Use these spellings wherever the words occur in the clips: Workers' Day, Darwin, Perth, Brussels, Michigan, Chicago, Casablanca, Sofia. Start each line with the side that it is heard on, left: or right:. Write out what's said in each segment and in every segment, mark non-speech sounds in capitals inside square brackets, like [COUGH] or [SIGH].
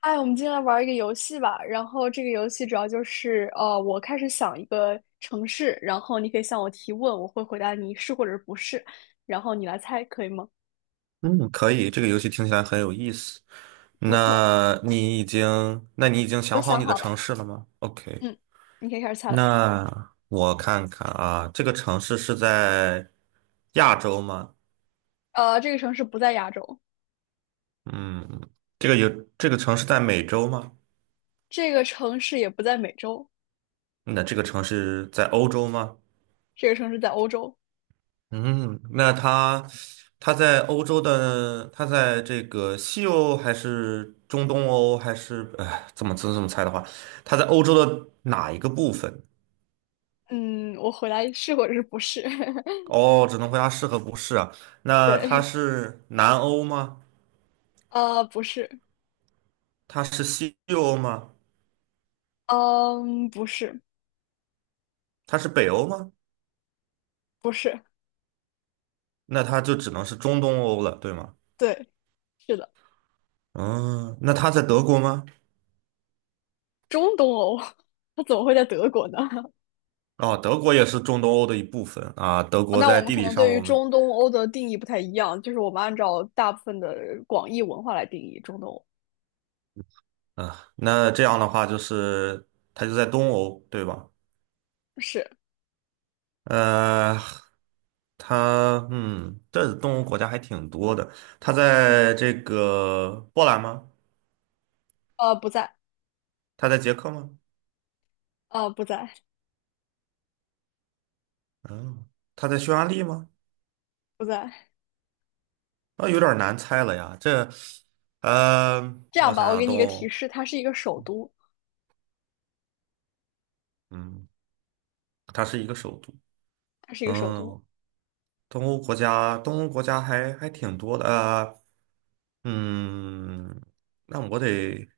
left: 哎，我们今天来玩儿一个游戏吧。然后这个游戏主要就是，我开始想一个城市，然后你可以向我提问，我会回答你是或者是不是，然后你来猜，可以吗？
right: 嗯，可以，这个游戏听起来很有意思。
left: 不错，
right: 那你已经
left: 我
right: 想好
left: 想
right: 你的
left: 好了，
right: 城市了吗？OK，
left: 嗯，你可以开始猜了。
right: 那我看看啊，这个城市是在亚洲吗？
left: 这个城市不在亚洲，
right: 嗯，这个有，这个城市在美洲吗？
left: 这个城市也不在美洲，
right: 那这个城市在欧洲吗？
left: 这个城市在欧洲。
right: 嗯，它在这个西欧还是中东欧还是，哎，怎么猜的话，它在欧洲的哪一个部分？
left: 嗯，我回答是或者是不是？[LAUGHS]
right: 哦，只能回答是和不是啊。那它
left: 对，
right: 是南欧吗？
left: 不是，
right: 它是西欧吗？
left: 嗯，不是，
right: 它是北欧吗？
left: 不是，
right: 那它就只能是中东欧了，对吗？
left: 对，是的，
right: 嗯，那它在德国吗？
left: 中东欧，[LAUGHS] 它怎么会在德国呢？
right: 哦，德国也是中东欧的一部分啊。德国
left: 那我
right: 在
left: 们
right: 地
left: 可
right: 理
left: 能
right: 上，
left: 对于
right: 我们
left: 中东欧的定义不太一样，就是我们按照大部分的广义文化来定义中东欧。
right: 啊，那这样的话就是它就在东欧，对吧？
left: 是，
right: 呃，这东欧国家还挺多的。它在这个波兰吗？
left: 不在，
right: 它在捷克吗？
left: 不在，
right: 嗯，它在匈牙利吗？
left: 不在。
right: 那有点难猜了呀。呃，
left: 这
right: 那
left: 样
right: 我想
left: 吧，我
right: 想，
left: 给你一
right: 东
left: 个提
right: 欧，
left: 示，它是一个首都，
right: 嗯，它是一个首都。
left: 它是一个首都，
right: 嗯，东欧国家还挺多的。嗯，那我得，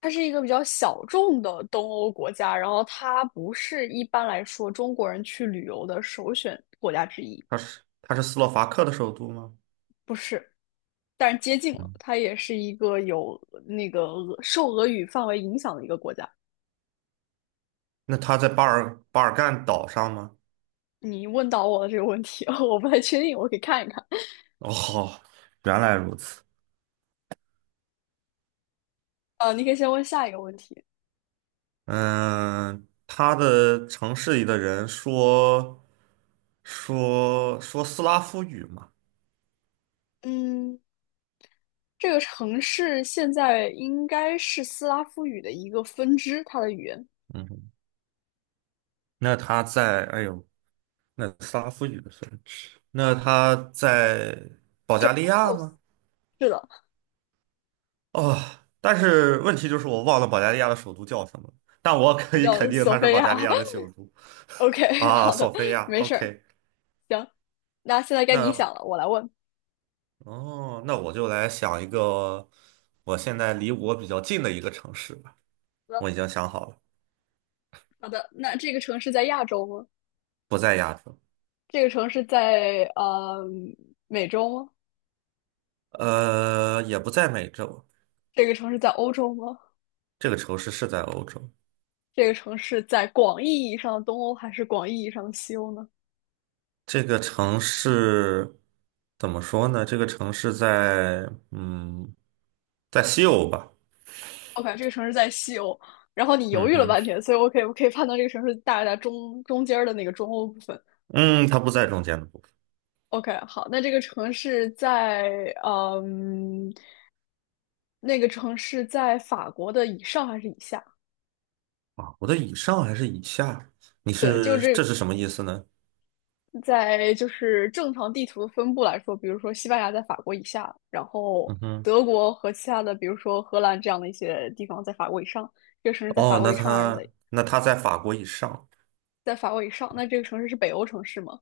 left: 它是一个比较小众的东欧国家，然后它不是一般来说中国人去旅游的首选国家之一，
right: 它是斯洛伐克的首都吗？
left: 不是，但是接近了，
right: 嗯，
left: 它也是一个有那个俄受俄语范围影响的一个国家。
right: 那它在巴尔干岛上吗？
left: 你问到我的这个问题，[LAUGHS] 我不太确定，我可以看一看。
right: [LAUGHS] 哦，原来如此。
left: 你可以先问下一个问题。
right: 嗯，它的城市里的人说斯拉夫语嘛。
left: 嗯，这个城市现在应该是斯拉夫语的一个分支，它的语言
right: 嗯哼，那他在，哎呦，那斯拉夫语的算是，那他在保
left: 就
right: 加
left: 是
right: 利
left: 它
right: 亚
left: 受
right: 吗？
left: 是的，
right: 哦，但是问题就是我忘了保加利亚的首都叫什么，但我可
left: 它
right: 以肯
left: 叫
right: 定
left: 索
right: 它是
left: 菲
right: 保加利
left: 亚。
right: 亚的首都
left: [LAUGHS] OK，
right: 啊，
left: 好的，
right: 索菲亚。
left: 没事儿，
right: OK，
left: 行。那现在该你
right: 那
left: 想了，我来问。
right: 哦，那我就来想一个我现在离我比较近的一个城市吧，
left: 好的，
right: 我已经想好了，
left: 好的。那这个城市在亚洲吗？
right: 不在亚洲，
left: 这个城市在美洲吗？
right: 也不在美洲，
left: 这个城市在欧洲吗？
right: 这个城市是在欧洲，
left: 这个城市在广义意义上的东欧还是广义意义上的西欧呢？
right: 这个城市怎么说呢？这个城市在西欧吧，
left: OK，这个城市在西欧，然后你犹
right: 嗯
left: 豫了
right: 哼，
left: 半天，所以我可以判断这个城市大概在中间的那个中欧部分。
right: 嗯，它不在中间的部分
left: OK，好，那这个城市在嗯，那个城市在法国的以上还是以下？
right: 啊。我的以上还是以下？你
left: 对，就
right: 是这
left: 是
right: 是什么意思呢？
left: 这在就是正常地图的分布来说，比如说西班牙在法国以下，然后
right: 嗯哼，
left: 德国和其他的，比如说荷兰这样的一些地方在法国以上。这个城市在法
right: 哦，
left: 国
right: 那
left: 以上还是在
right: 它那它在法国以上，
left: 在法国以上？那这个城市是北欧城市吗？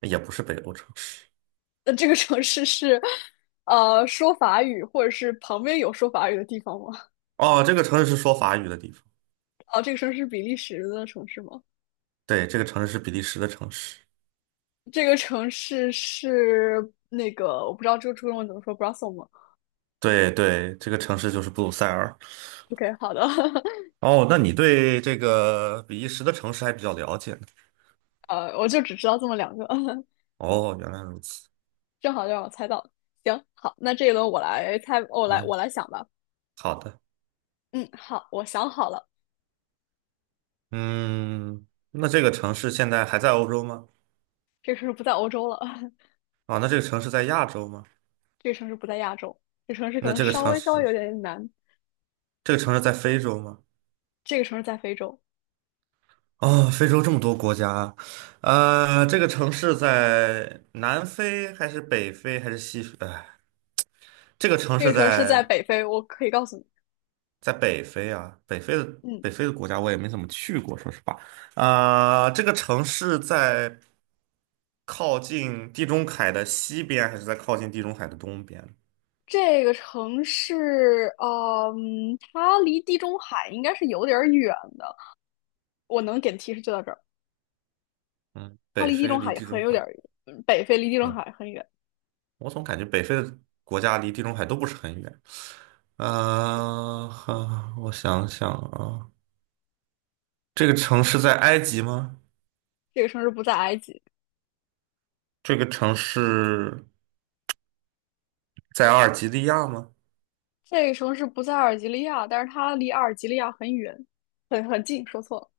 right: 也不是北欧城市。
left: 那这个城市是说法语，或者是旁边有说法语的地方吗？
right: 哦，这个城市是说法语的地方。
left: 哦，这个城市是比利时的城市吗？
right: 对，这个城市是比利时的城市。
left: 这个城市是那个我不知道这个中文怎么说，Brussels 吗
right: 对对，这个城市就是布鲁塞尔。
left: ？OK，好的，
right: 哦，那你对这个比利时的城市还比较了解呢。
left: [LAUGHS] 我就只知道这么两个，[LAUGHS]
right: 哦，原来如此。
left: 正好就让我猜到了。行，好，那这一轮我来猜，我来
right: 嗯，
left: 我来想吧。
right: 好的，
left: 嗯，好，我想好了，
right: 嗯，那这个城市现在还在欧洲吗？
left: 这个城市不在欧洲了，
right: 啊，那这个城市在亚洲吗？
left: [LAUGHS] 这个城市不在亚洲，这个城市可
right: 那
left: 能
right: 这个
left: 稍
right: 城
left: 微稍微
right: 市，
left: 有点难，
right: 这个城市在非洲吗？
left: 这个城市在非洲，
right: 哦，非洲这么多国家啊，这个城市在南非还是北非还是西非？哎，这个城
left: 这
right: 市
left: 个城市在
right: 在
left: 北非，我可以告诉你。
right: 在北非啊，北非的
left: 嗯，
right: 北非的国家我也没怎么去过，说实话。啊，这个城市在靠近地中海的西边，还是在靠近地中海的东边？
left: 这个城市，嗯，它离地中海应该是有点儿远的。我能给的提示就到这儿，
right: 嗯，
left: 它
right: 北
left: 离地
right: 非
left: 中
right: 离
left: 海也
right: 地
left: 很
right: 中
left: 有
right: 海，
left: 点儿远，北非离地中
right: 嗯，
left: 海很远。
right: 我总感觉北非的国家离地中海都不是很远。啊、哈，我想想啊，这个城市在埃及吗？
left: 这个城市不在埃及，
right: 这个城市在阿尔及利亚吗？
left: 这个城市不在阿尔及利亚，但是它离阿尔及利亚很远，很近。说错了，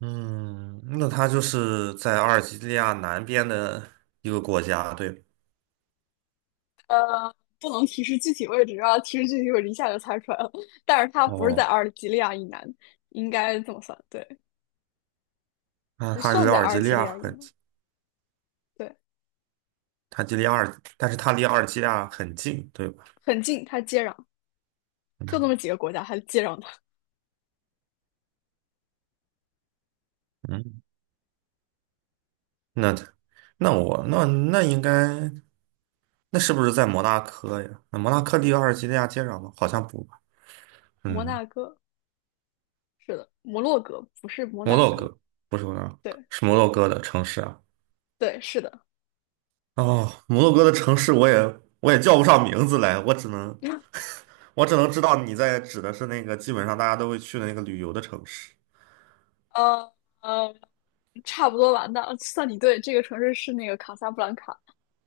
right: 嗯，那它就是在阿尔及利亚南边的一个国家，对吧？
left: 不能提示具体位置啊，提示具体位置一下就猜出来了。[LAUGHS] 但是它不是在
right: 哦，
left: 阿尔及利亚以南，应该这么算，对，
right: 那
left: 不
right: 它离
left: 算
right: 阿
left: 在
right: 尔
left: 阿
right: 及
left: 尔
right: 利
left: 及利
right: 亚
left: 亚以
right: 很
left: 南，
right: 近，
left: 对，
right: 它距离阿尔，但是它离阿尔及利亚很近，对吧？
left: 很近，它接壤，就
right: 嗯
left: 那么几个国家还接壤它，
right: 嗯，那那我那那应该。那是不是在摩纳哥呀？那摩纳哥离阿尔及利亚接壤吗？好像不吧。
left: 摩
right: 嗯，
left: 纳哥。是的，摩洛哥不是摩
right: 摩
left: 纳
right: 洛
left: 哥。
right: 哥不是摩纳哥，
left: 对
right: 是摩洛哥的城市啊。
left: 对，是的。
right: 哦，摩洛哥的城市我也叫不上名字来，我只能
left: [LAUGHS]
right: 我只能知道你在指的是那个基本上大家都会去的那个旅游的城市。
left: 呃呃，差不多吧。那算你对，这个城市是那个卡萨布兰卡，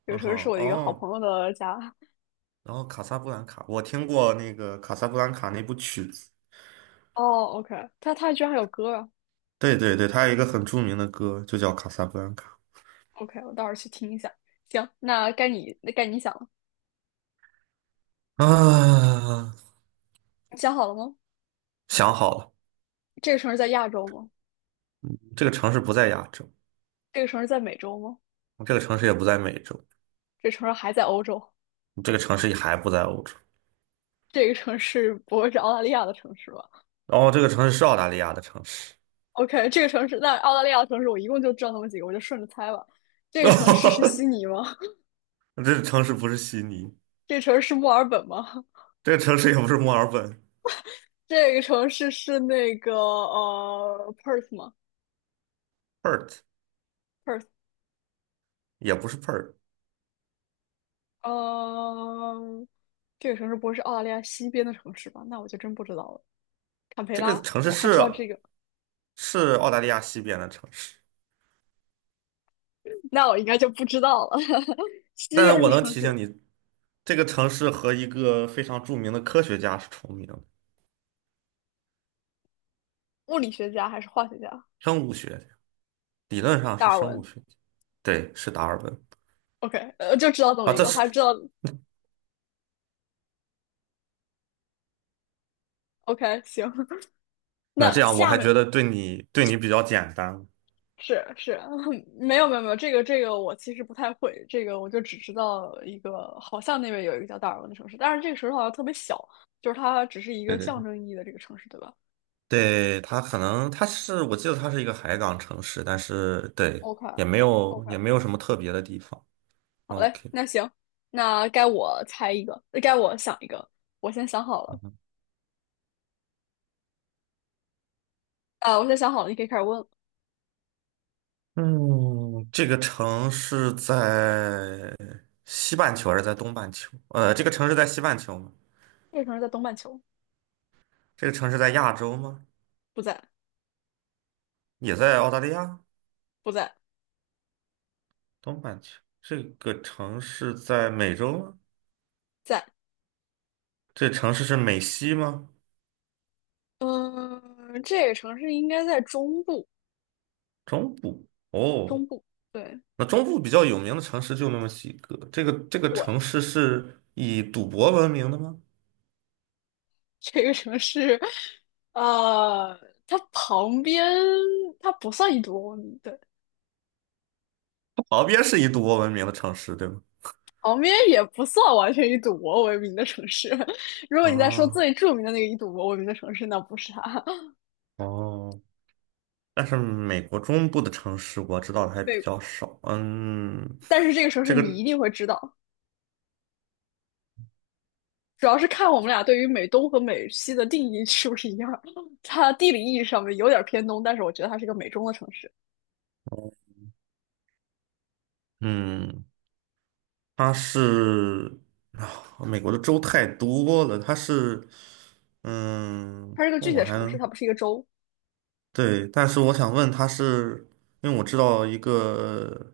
left: 这
right: 嗯
left: 个城市是
right: 好，
left: 我的一个好朋
right: 哦，
left: 友的家。
right: 然后卡萨布兰卡，我听过那个卡萨布兰卡那部曲子。
left: 哦，OK，他他居然还有歌啊
right: 对对对，它有一个很著名的歌，就叫《卡萨布兰卡》
left: ！OK，我到时候去听一下。行，那该你想了，
right: 啊。
left: 你想好了吗？
right: 想好了，
left: 这个城市在亚洲吗？
right: 这个城市不在亚洲，
left: 这个城市在美洲吗？
right: 这个城市也不在美洲，
left: 这个城市还在欧洲？
right: 这个城市还不在欧洲，
left: 这个城市不会是澳大利亚的城市吧？
right: 然后这个城市是澳大利亚的城市。
left: OK，这个城市，那澳大利亚的城市，我一共就知道那么几个，我就顺着猜吧。这
right: [LAUGHS]
left: 个
right: 哦，
left: 城市是悉尼吗？
right: 这个城市不是悉尼，
left: [LAUGHS] 这个城市是墨尔本吗？
right: 这个城市也不是墨尔本
left: 这个城市是那个Perth 吗
right: ，Perth
left: ？Perth，
right: 也不是 Perth，
left: 呃，这个城市不会是澳大利亚西边的城市吧？那我就真不知道了。坎培
right: 这个
left: 拉，
right: 城市
left: 我还
right: 是
left: 知道这个，
right: 是澳大利亚西边的城市，
left: 那我应该就不知道了。[LAUGHS] 西
right: 但
left: 边的
right: 我能
left: 城
right: 提醒
left: 市，
right: 你，这个城市和一个非常著名的科学家是重名的，
left: 物理学家还是化学家？
right: 生物学家理论上
left: 达
right: 是
left: 尔
right: 生物
left: 文。
right: 学家，对，是达尔文
left: OK，就知道这么
right: 啊。
left: 一个，还知道。OK，行。[LAUGHS]
right: 那这
left: 那
right: 样我
left: 下
right: 还觉
left: 面。
right: 得对你比较简单，
left: 是是，[LAUGHS] 没有，这个这个我其实不太会，这个我就只知道一个，好像那边有一个叫达尔文的城市，但是这个城市好像特别小，就是它只是一
right: 对
left: 个
right: 对
left: 象
right: 对
left: 征意义的这个城市，对吧
right: 对，它可能是，我记得它是一个海港城市，但是对，
left: ？OK
right: 也没有
left: OK，
right: 也没有什么特别的地方。
left: 好嘞，
right: OK，
left: 那行，那该我猜一个，该我想一个，我先想好了，
right: 嗯
left: 啊，我先想好了，你可以开始问了。
right: 嗯，这个城市在西半球还是在东半球？这个城市在西半球吗？
left: 这个城市在东半球，
right: 这个城市在亚洲吗？
left: 不在，
right: 也在澳大利亚
left: 不在，
right: 东半球。这个城市在美洲吗？
left: 在，
right: 这城市是美西吗？
left: 嗯，这个城市应该在中部，
right: 中部。哦，
left: 中部，对。
right: 那中部比较有名的城市就那么几个。这个城市是以赌博闻名的吗？
left: 这个城市，呃，它旁边它不算一博欧名，对，
right: 它旁边是以赌博闻名的城市，对吗？
left: 旁边也不算完全以赌博为名的城市。[LAUGHS] 如果你在说
right: 哦
left: 最著名的那个以赌博闻名的城市，那不是它。
right: 哦，但是美国中部的城市我知道的
left: [LAUGHS]
right: 还比
left: 对，
right: 较少。嗯，
left: 但是这个城市
right: 这个，
left: 你一定会知道，主要是看我们俩对于美东和美西的定义是不是一样。[LAUGHS] 它地理意义上面有点偏东，但是我觉得它是一个美中的城市，
right: 嗯，它是啊美国的州太多了，它是，
left: 它是个具体
right: 我
left: 的
right: 还
left: 城市，它不是一个州。
right: 对，但是我想问他是，因为我知道一个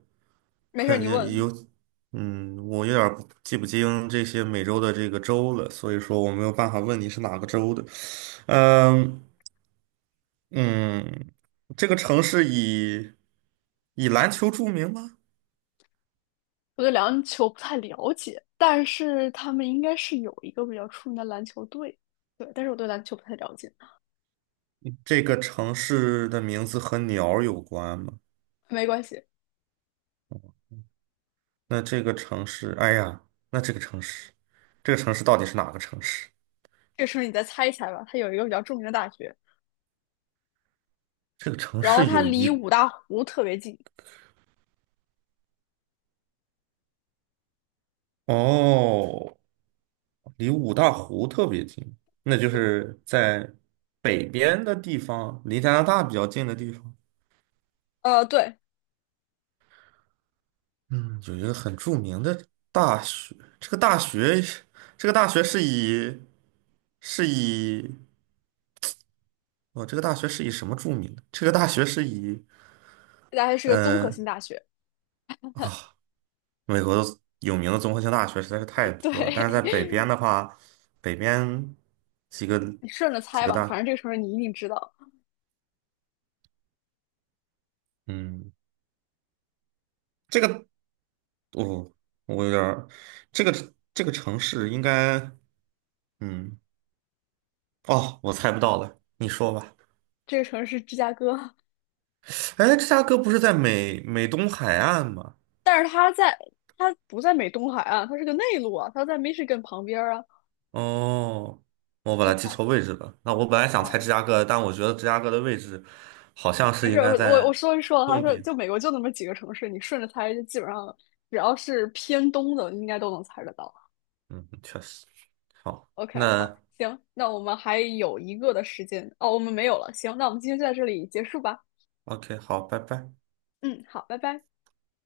left: 没事儿，
right: 很
left: 你问。
right: 有，我有点儿不记不清这些美洲的这个州了，所以说我没有办法问你是哪个州的。嗯嗯，这个城市以篮球著名吗？
left: 我对篮球不太了解，但是他们应该是有一个比较出名的篮球队，对，但是我对篮球不太了解，
right: 这个城市的名字和鸟儿有关吗？
left: 没关系，
right: 那这个城市，哎呀，那这个城市，这个城市到底是哪个城市？
left: 这个时候你再猜一猜吧。它有一个比较著名的大学，
right: 这个城
left: 然后
right: 市
left: 它
right: 有
left: 离
right: 一，
left: 五大湖特别近，
right: 哦。离五大湖特别近，那就是在北边的地方，离加拿大比较近的地方。
left: 对，
right: 嗯，有一个很著名的大学，这个大学，这个大学是以是以哦，这个大学是以什么著名的？这个大学是以
left: 这大学是个综合
right: 呃，
left: 性大学，
right: 美国的有名的综合性大学实在是太
left: [LAUGHS] 对，
right: 多了，但是在北边的话，北边几个
left: 你顺着
right: 几
left: 猜
right: 个
left: 吧，反
right: 大，
left: 正这个城市你一定知道，
right: 嗯。这个哦，我有点儿，这个这个城市应该，嗯，哦，我猜不到了，你说吧。
left: 这个城市是芝加哥，
right: 哎，芝加哥不是在美东海岸吗？
left: 但是它在它不在美东海岸，它是个内陆啊，它在 Michigan 旁边儿啊，
right: 哦，我本来记错位置了。那我本来想猜
left: 啊，
right: 芝加哥，但我觉得芝加哥的位置好像
left: 没
right: 是
left: 事，
right: 应
left: 我
right: 该
left: 我
right: 在
left: 我说一说了他
right: 东
left: 说
right: 边。
left: 就美国就那么几个城市，你顺着猜，就基本上只要是偏东的，应该都能猜得到。
right: 嗯，确实。好，
left: OK，好，
right: 那
left: 行，那我们还有一个的时间，哦，我们没有了，行，那我们今天就在这里结束吧。
right: OK，好，拜拜。
left: 嗯，好，拜拜。